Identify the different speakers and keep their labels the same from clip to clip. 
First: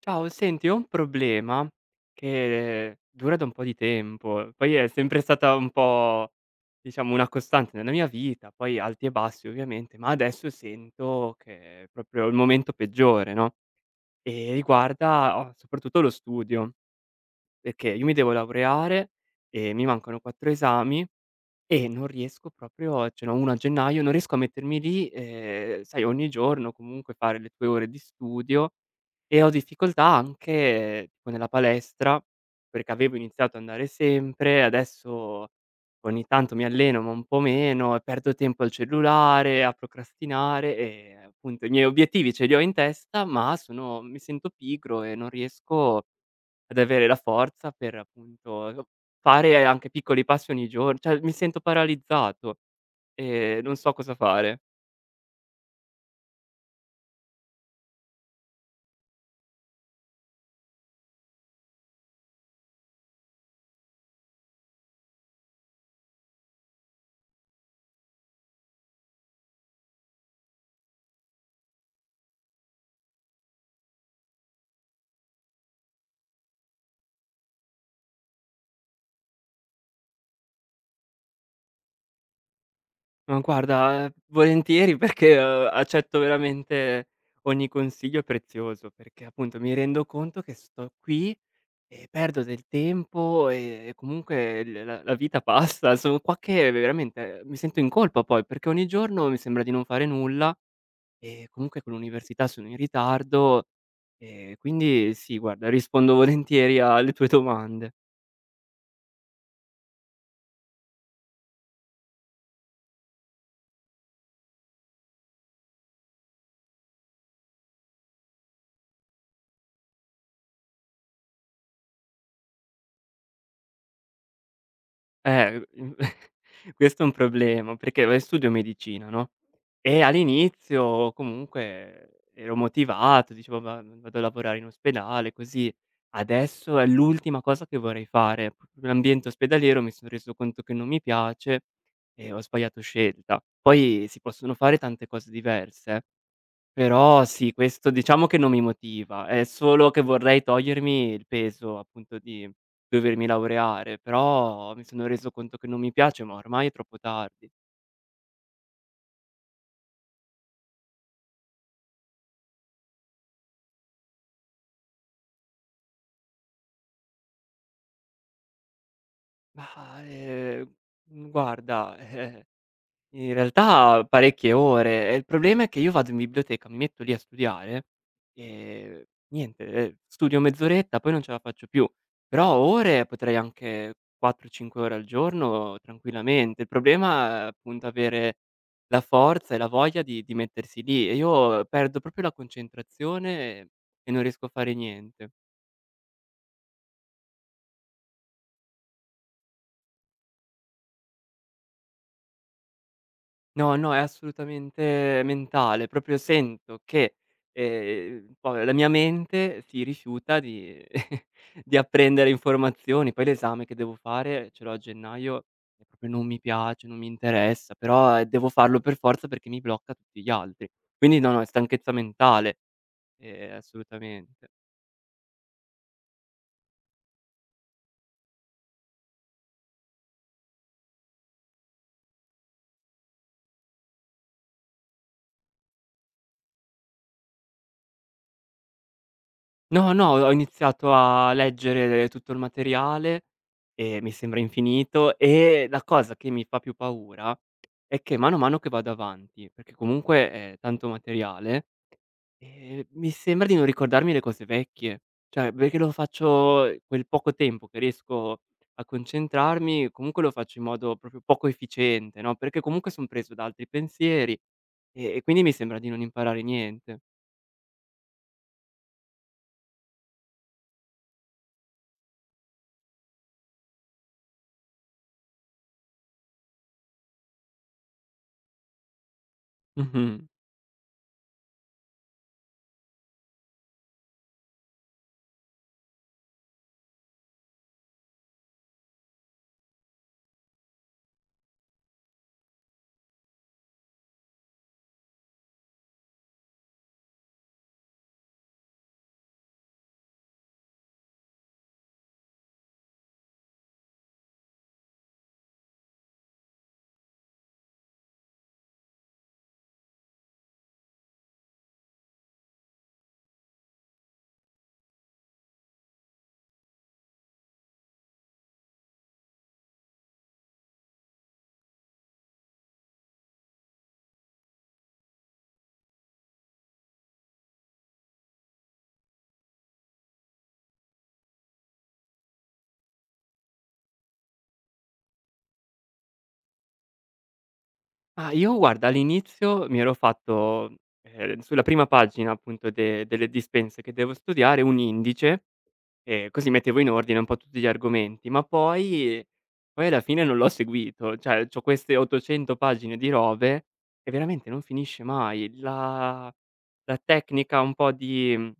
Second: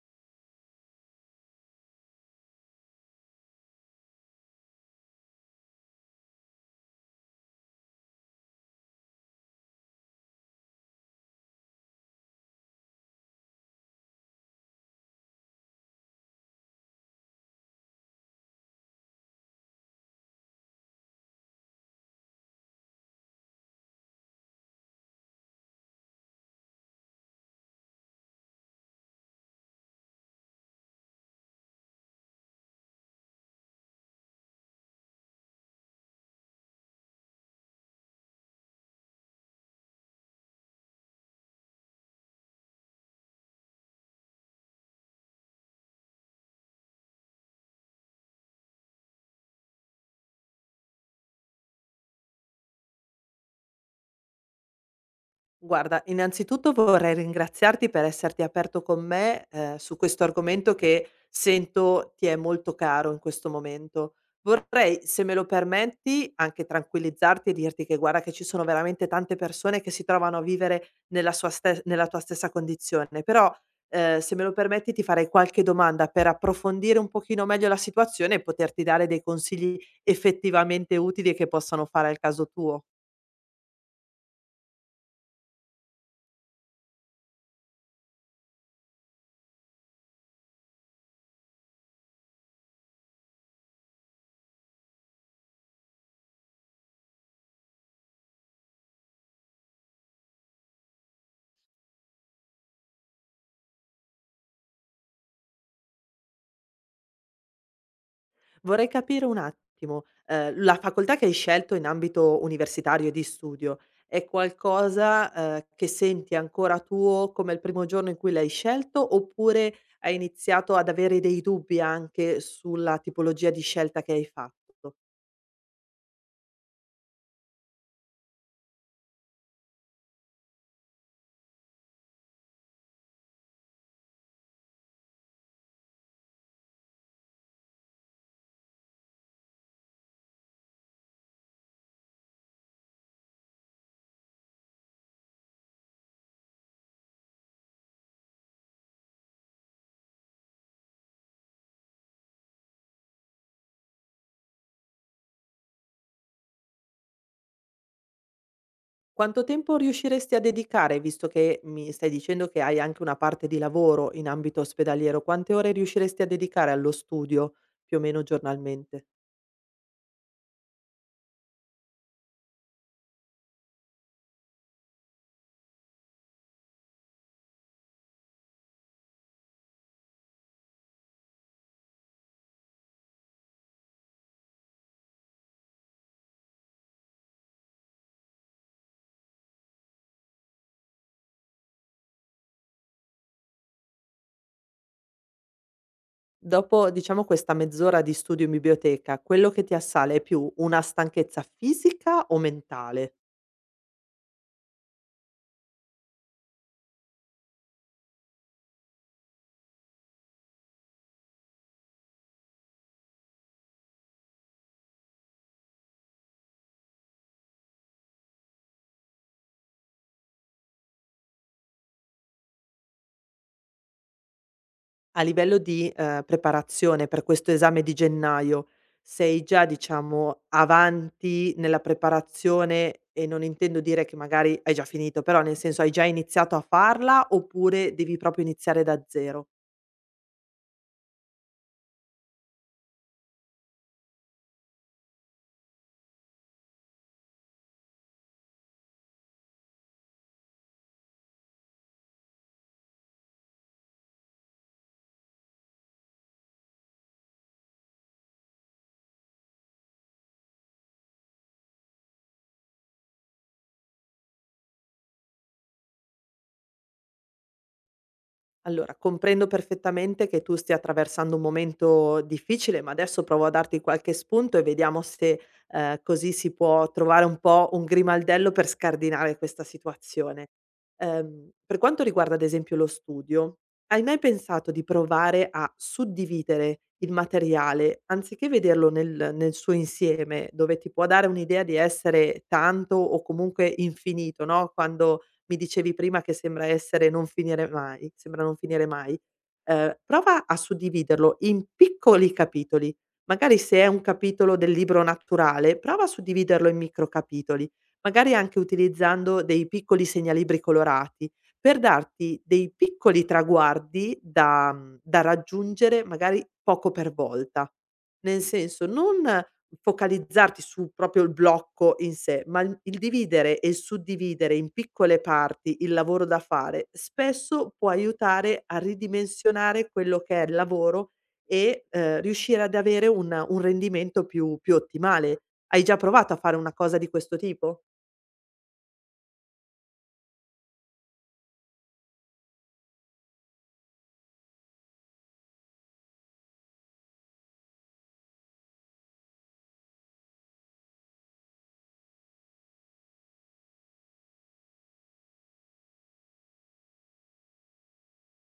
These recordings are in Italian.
Speaker 1: Ciao, senti, ho un problema che dura da un po' di tempo, poi è sempre stata un po', diciamo, una costante nella mia vita, poi alti e bassi ovviamente, ma adesso sento che è proprio il momento peggiore, no? E riguarda oh, soprattutto lo studio, perché io mi devo laureare e mi mancano 4 esami e non riesco proprio ce n'ho 1 a gennaio, non riesco a mettermi lì, sai ogni giorno comunque fare le tue ore di studio e ho difficoltà anche tipo nella palestra, perché avevo iniziato ad andare sempre, adesso ogni tanto mi alleno ma un po' meno e perdo tempo al cellulare, a procrastinare e appunto i miei obiettivi ce li ho in testa, ma sono mi sento pigro e non riesco ad avere la forza per appunto lo fare anche piccoli passi ogni gior cioè mi sento paralizzato e non so cosa fare.
Speaker 2: Guarda, innanzitutto vorrei ringraziarti per esserti aperto con me, su questo argomento che sento ti è molto caro in questo momento. Vorrei, se me lo permetti, anche tranquillizzarti e dirti che guarda che ci sono veramente tante persone che si trovano a vivere nella tua stessa condizione, però, se me lo permetti ti farei qualche domanda per approfondire un pochino meglio la situazione e poterti dare dei consigli effettivamente utili e che possano fare al caso tuo.
Speaker 1: Ma guarda, volentieri perché, accetto veramente ogni consiglio prezioso, perché appunto mi rendo conto che sto qui e perdo del tempo e comunque l la la vita passa. Sono qua che veramente mi sento in colpa poi, perché ogni giorno mi sembra di non fare nulla. E comunque con l'università sono in ritardo, quindi sì guarda rispondo volentieri alle tue domande.
Speaker 2: Vorrei capire un attimo, la facoltà che hai scelto in ambito universitario e di studio, è qualcosa, che senti ancora tuo come il primo giorno in cui l'hai scelto, oppure hai iniziato ad avere dei dubbi anche sulla tipologia di scelta che hai fatto?
Speaker 1: Eh, mhmm, questo è un problema perché, beh, studio medicina, no, e all'inizio comunque ero motivato, dicevo: "Va Vado a lavorare in ospedale così". Adesso è l'ultima cosa che vorrei fare. L'ambiente ospedaliero mi son reso conto che non mi piace e ho sbagliato scelta. Poi si possono fare tante cose diverse. Eh. Però sì, questo diciamo che non mi motiva, è solo che vorrei togliermi il peso, appunto, di dovermi laureare, però mi sono reso conto che non mi piace, ma ormai è troppo tardi.
Speaker 2: Quanto tempo riusciresti a dedicare, visto che mi stai dicendo che hai anche una parte di lavoro in ambito ospedaliero, quante ore riusciresti a dedicare allo studio più o meno giornalmente?
Speaker 1: Ma, guarda, in realtà parecchie ore e il problema è che io vado in biblioteca, mi metto lì a studiare e niente, studio mezz'oretta, poi non ce la faccio più. Però ore potrei anche 4, 5 ore al giorno tranquillamente. Il problema è appunto avere la forza e la voglia di mettersi lì e io perdo proprio la concentrazione e non riesco a fare niente.
Speaker 2: Dopo, diciamo, questa mezz'ora di studio in biblioteca, quello che ti assale è più una stanchezza fisica o mentale?
Speaker 1: No, no, è assolutamente mentale. Proprio sento che, poi la mia mente si rifiuta di di apprendere informazioni. Poi l'esame che devo fare, ce l'ho a gennaio, e proprio non mi piace, non mi interessa, però, devo farlo per forza perché mi blocca tutti gli altri. Quindi no, no, è stanchezza mentale, assolutamente.
Speaker 2: A livello di, preparazione per questo esame di gennaio, sei già, diciamo, avanti nella preparazione e non intendo dire che magari hai già finito, però nel senso hai già iniziato a farla, oppure devi proprio iniziare da 0?
Speaker 1: No, no, ho iniziato a leggere tutto il materiale e mi sembra infinito e la cosa che mi fa più paura è che mano a mano che vado avanti, perché comunque è tanto materiale, mi sembra di non ricordarmi le cose vecchie. Cioè, perché lo faccio quel poco tempo che riesco a concentrarmi, comunque lo faccio in modo proprio poco efficiente, no, perché comunque son preso da altri pensieri e quindi mi sembra di non imparare niente.
Speaker 2: Allora, comprendo perfettamente che tu stia attraversando un momento difficile, ma adesso provo a darti qualche spunto e vediamo se così si può trovare un po' un grimaldello per scardinare questa
Speaker 1: Mh-mh.
Speaker 2: situazione. Per quanto riguarda ad esempio lo studio, hai mai pensato di provare a suddividere il materiale anziché vederlo nel suo insieme, dove ti può dare un'idea di essere tanto o comunque infinito, no? Quando mi dicevi prima che sembra non finire mai, prova a suddividerlo in piccoli capitoli. Magari se è un capitolo del libro naturale, prova a suddividerlo in micro capitoli, magari anche utilizzando dei piccoli segnalibri colorati, per darti dei piccoli traguardi da da raggiungere magari poco per volta. Nel senso, non focalizzarti su proprio il blocco in sé, ma il dividere e il suddividere in piccole parti il lavoro da fare, spesso può aiutare a ridimensionare quello che è il lavoro e, riuscire ad avere un rendimento più ottimale. Hai già provato a fare una cosa di questo tipo?
Speaker 1: Ah, io guarda all'inizio mi ero fatto, sulla prima pagina appunto de delle dispense che devo studiare un indice, e così mettevo in ordine un po' tutti gli argomenti, ma poi alla fine non l'ho seguito, cioè c'ho queste 800 pagine di robe e veramente non finisce mai. La la tecnica un po' di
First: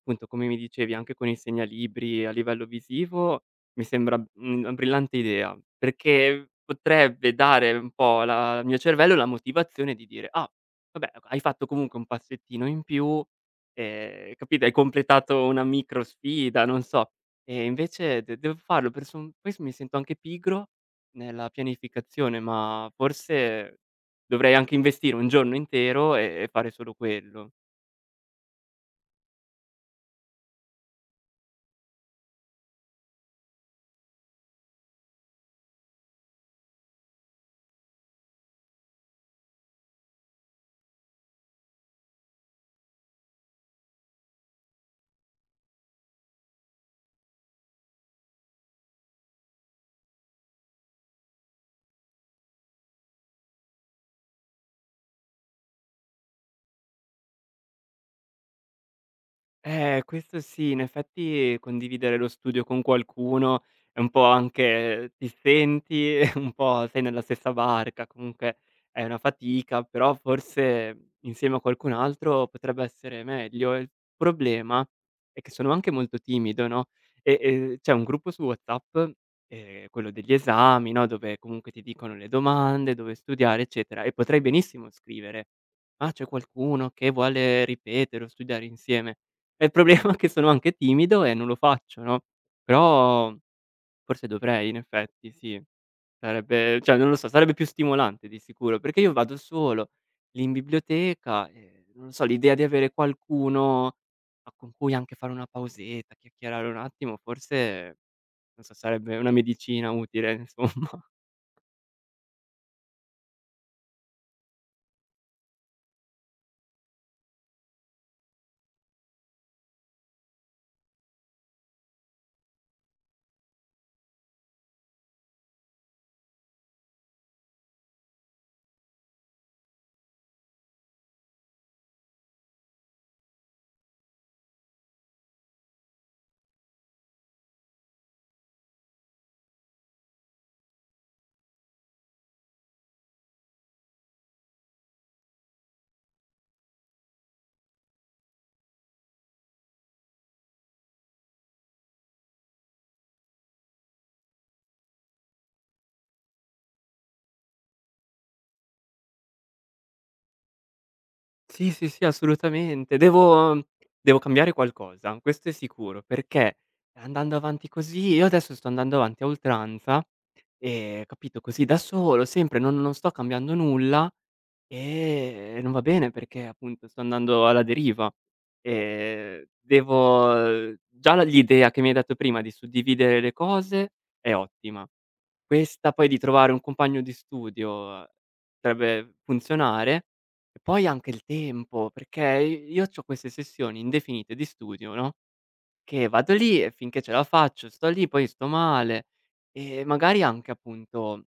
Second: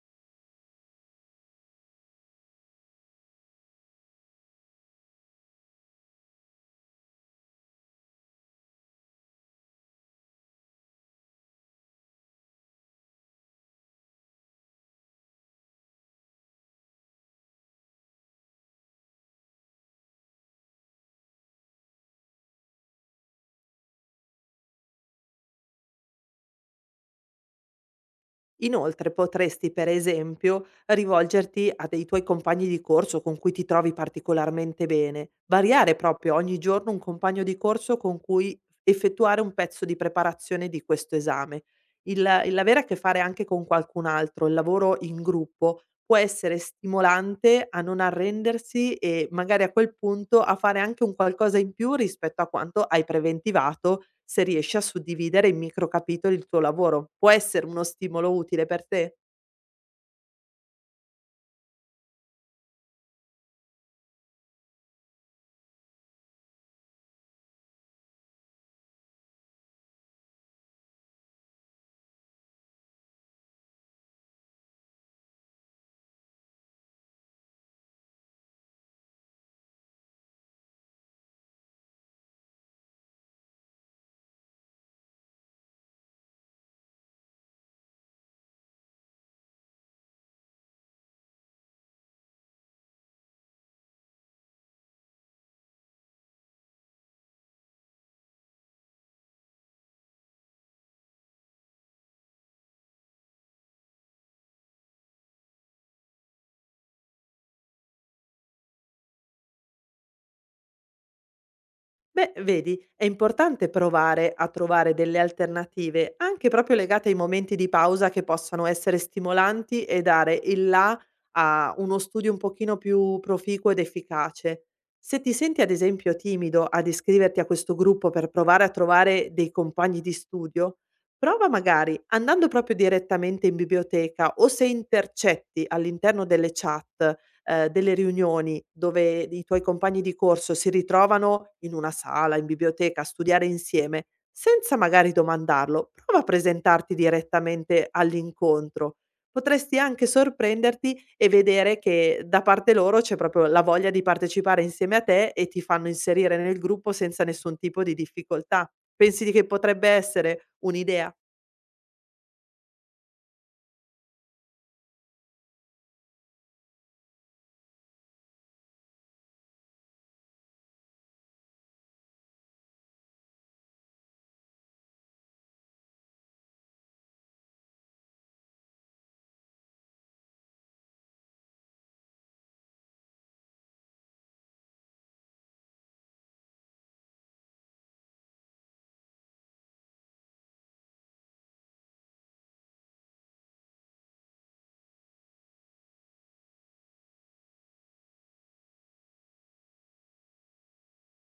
Speaker 1: appunto, come mi dicevi, anche con i segnalibri a livello visivo mi sembra, una brillante idea, perché potrebbe dare un po' la al mio cervello la motivazione di dire: "Ah, vabbè, ok, hai fatto comunque un passettino in più, capito, hai completato una micro sfida", non so. E invece de devo farlo per son poi s mi sento anche pigro nella pianificazione, ma forse dovrei anche investire un giorno intero e fare solo quello.
Speaker 2: Inoltre potresti, per esempio, rivolgerti a dei tuoi compagni di corso con cui ti trovi particolarmente bene, variare proprio ogni giorno un compagno di corso con cui effettuare un pezzo di preparazione di questo esame. Il, il avere a che fare anche con qualcun altro, il lavoro in gruppo, può essere stimolante a non arrendersi e magari a quel punto a fare anche un qualcosa in più rispetto a quanto hai preventivato, se riesci a suddividere in micro capitoli il tuo lavoro. Può essere uno stimolo utile per te?
Speaker 1: Questo sì, in effetti condividere lo studio con qualcuno è un po' anche ti senti un po' sei nella stessa barca, comunque è una fatica, però forse insieme a qualcun altro potrebbe essere meglio. Il problema è che sono anche molto timido, no, e c'è un gruppo su WhatsApp, quello degli esami, no, dove comunque ti dicono le domande, dove studiare, eccetera, e potrei benissimo scrivere: "Ah, c'è qualcuno che vuole ripetere o studiare insieme?" E il problema è che sono anche timido e non lo faccio, no, però forse dovrei in effetti, sì. Sarebbe cioè non lo so, sarebbe più stimolante di sicuro, perché io vado solo lì in biblioteca e non lo so, l'idea di avere qualcuno a con cui anche fare una pausetta, chiacchierare un attimo, forse non so, sarebbe una medicina utile insomma.
Speaker 2: Beh, vedi, è importante provare a trovare delle alternative, anche proprio legate ai momenti di pausa che possano essere stimolanti e dare il là a uno studio un pochino più proficuo ed efficace. Se ti senti ad esempio timido ad iscriverti a questo gruppo per provare a trovare dei compagni di studio, prova magari andando proprio direttamente in biblioteca o se intercetti all'interno delle chat delle riunioni dove i tuoi compagni di corso si ritrovano in una sala, in biblioteca, a studiare insieme, senza magari domandarlo, prova a presentarti direttamente all'incontro. Potresti anche sorprenderti e vedere che da parte loro c'è proprio la voglia di partecipare insieme a te e ti fanno inserire nel gruppo senza nessun tipo di difficoltà. Pensi che potrebbe essere un'idea?
Speaker 1: Sì, sì, sì, assolutamente. Devo cambiare qualcosa, questo è sicuro, perché andando avanti così io adesso sto andando avanti a oltranza. Capito, così da solo, sempre, non sto cambiando nulla, e non va bene perché, appunto, sto andando alla deriva. Devo già la l'idea che mi hai dato prima di suddividere le cose è ottima. Questa poi di trovare un compagno di studio potrebbe funzionare, e poi anche il tempo, perché i io c'ho queste sessioni indefinite di studio, no, che vado lì e finché ce la faccio sto lì, poi sto male e magari anche appunto,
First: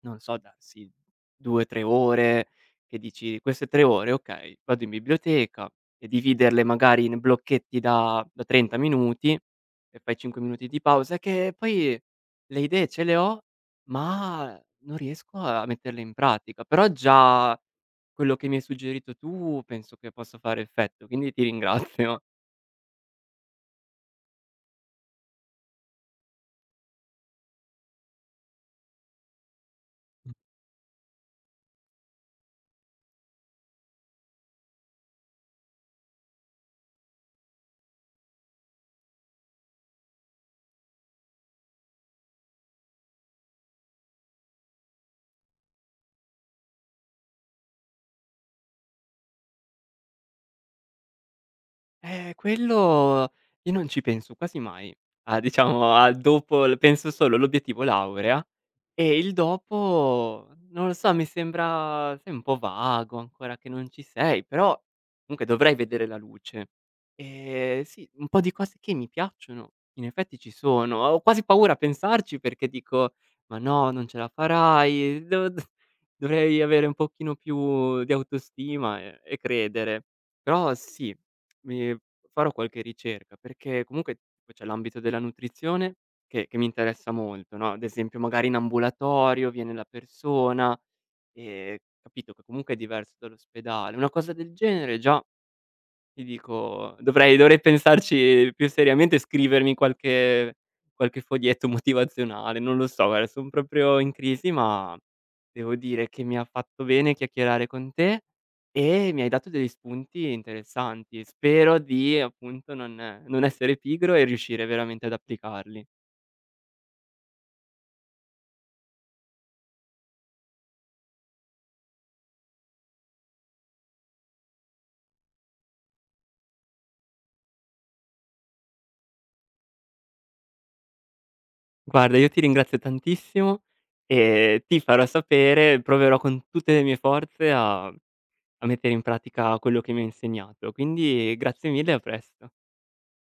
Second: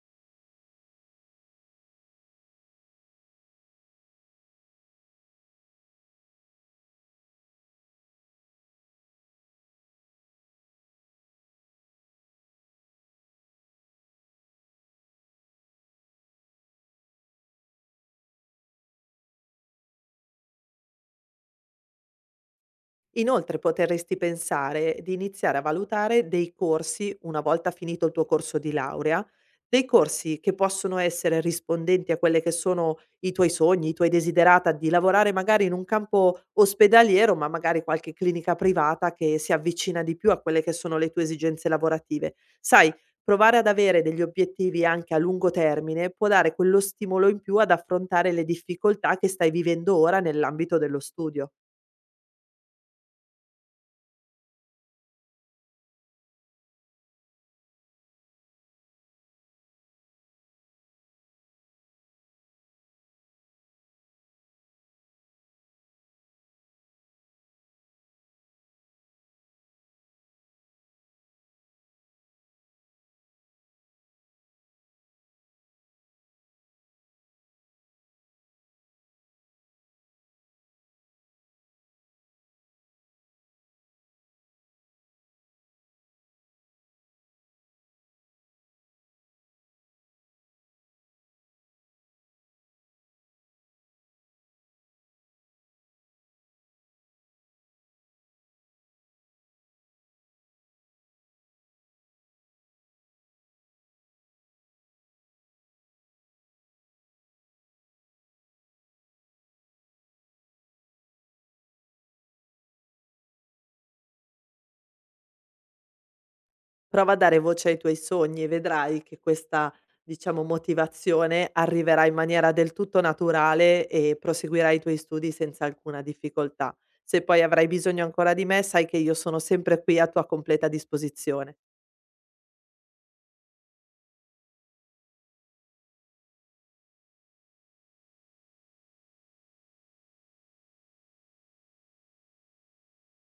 Speaker 1: non so, darsi 2, 3 ore che dici: "Queste 3 ore, okay, vado in biblioteca" e dividerle magari in blocchetti da 30 minuti e fai 5 minuti di pausa, che poi le idee ce le ho, ma non riesco a metterle in pratica. Però già quello che mi hai suggerito tu penso che possa fare effetto, quindi ti ringrazio.
Speaker 2: Inoltre potresti pensare di iniziare a valutare dei corsi, una volta finito il tuo corso di laurea, dei corsi che possono essere rispondenti a quelle che sono i tuoi sogni, i tuoi desiderata di lavorare magari in un campo ospedaliero, ma magari qualche clinica privata che si avvicina di più a quelle che sono le tue esigenze lavorative. Sai, provare ad avere degli obiettivi anche a lungo termine può dare quello stimolo in più ad affrontare le difficoltà che stai vivendo ora nell'ambito dello studio.
Speaker 1: Quello io non ci penso quasi mai, a diciamo a dopo l penso solo all'obiettivo laurea e il dopo, non lo so, mi sembra sai un po' vago ancora che non ci sei, però comunque dovrei vedere la luce. Sì, un po' di cose che mi piacciono in effetti ci sono. Ho quasi paura a pensarci perché dico: "Ma no, non ce la farai, do d dovrei avere un pochino più di autostima e credere". Però sì, mi farò qualche ricerca perché comunque tipo, c'è l'ambito della nutrizione che mi interessa molto, no, ad esempio magari in ambulatorio viene la persona, ehm, capito che comunque è diverso dall'ospedale. Una cosa del genere già ti dico dovrei pensarci più seriamente e scrivermi qualche foglietto motivazionale, non lo so, guarda son proprio in crisi, ma devo dire che mi ha fatto bene chiacchierare con te e mi hai dato degli spunti interessanti. Spero di appunto non essere pigro e riuscire veramente ad applicarli.
Speaker 2: Prova a dare voce ai tuoi sogni e vedrai che questa, diciamo, motivazione arriverà in maniera del tutto naturale e proseguirai i tuoi studi senza alcuna difficoltà. Se poi avrai bisogno ancora di me, sai che io sono sempre qui a tua completa disposizione.
Speaker 1: Guarda, io ti ringrazio tantissimo e ti farò sapere, proverò con tutte le mie forze a mettere in pratica quello che mi hai insegnato. Quindi grazie mille e a presto.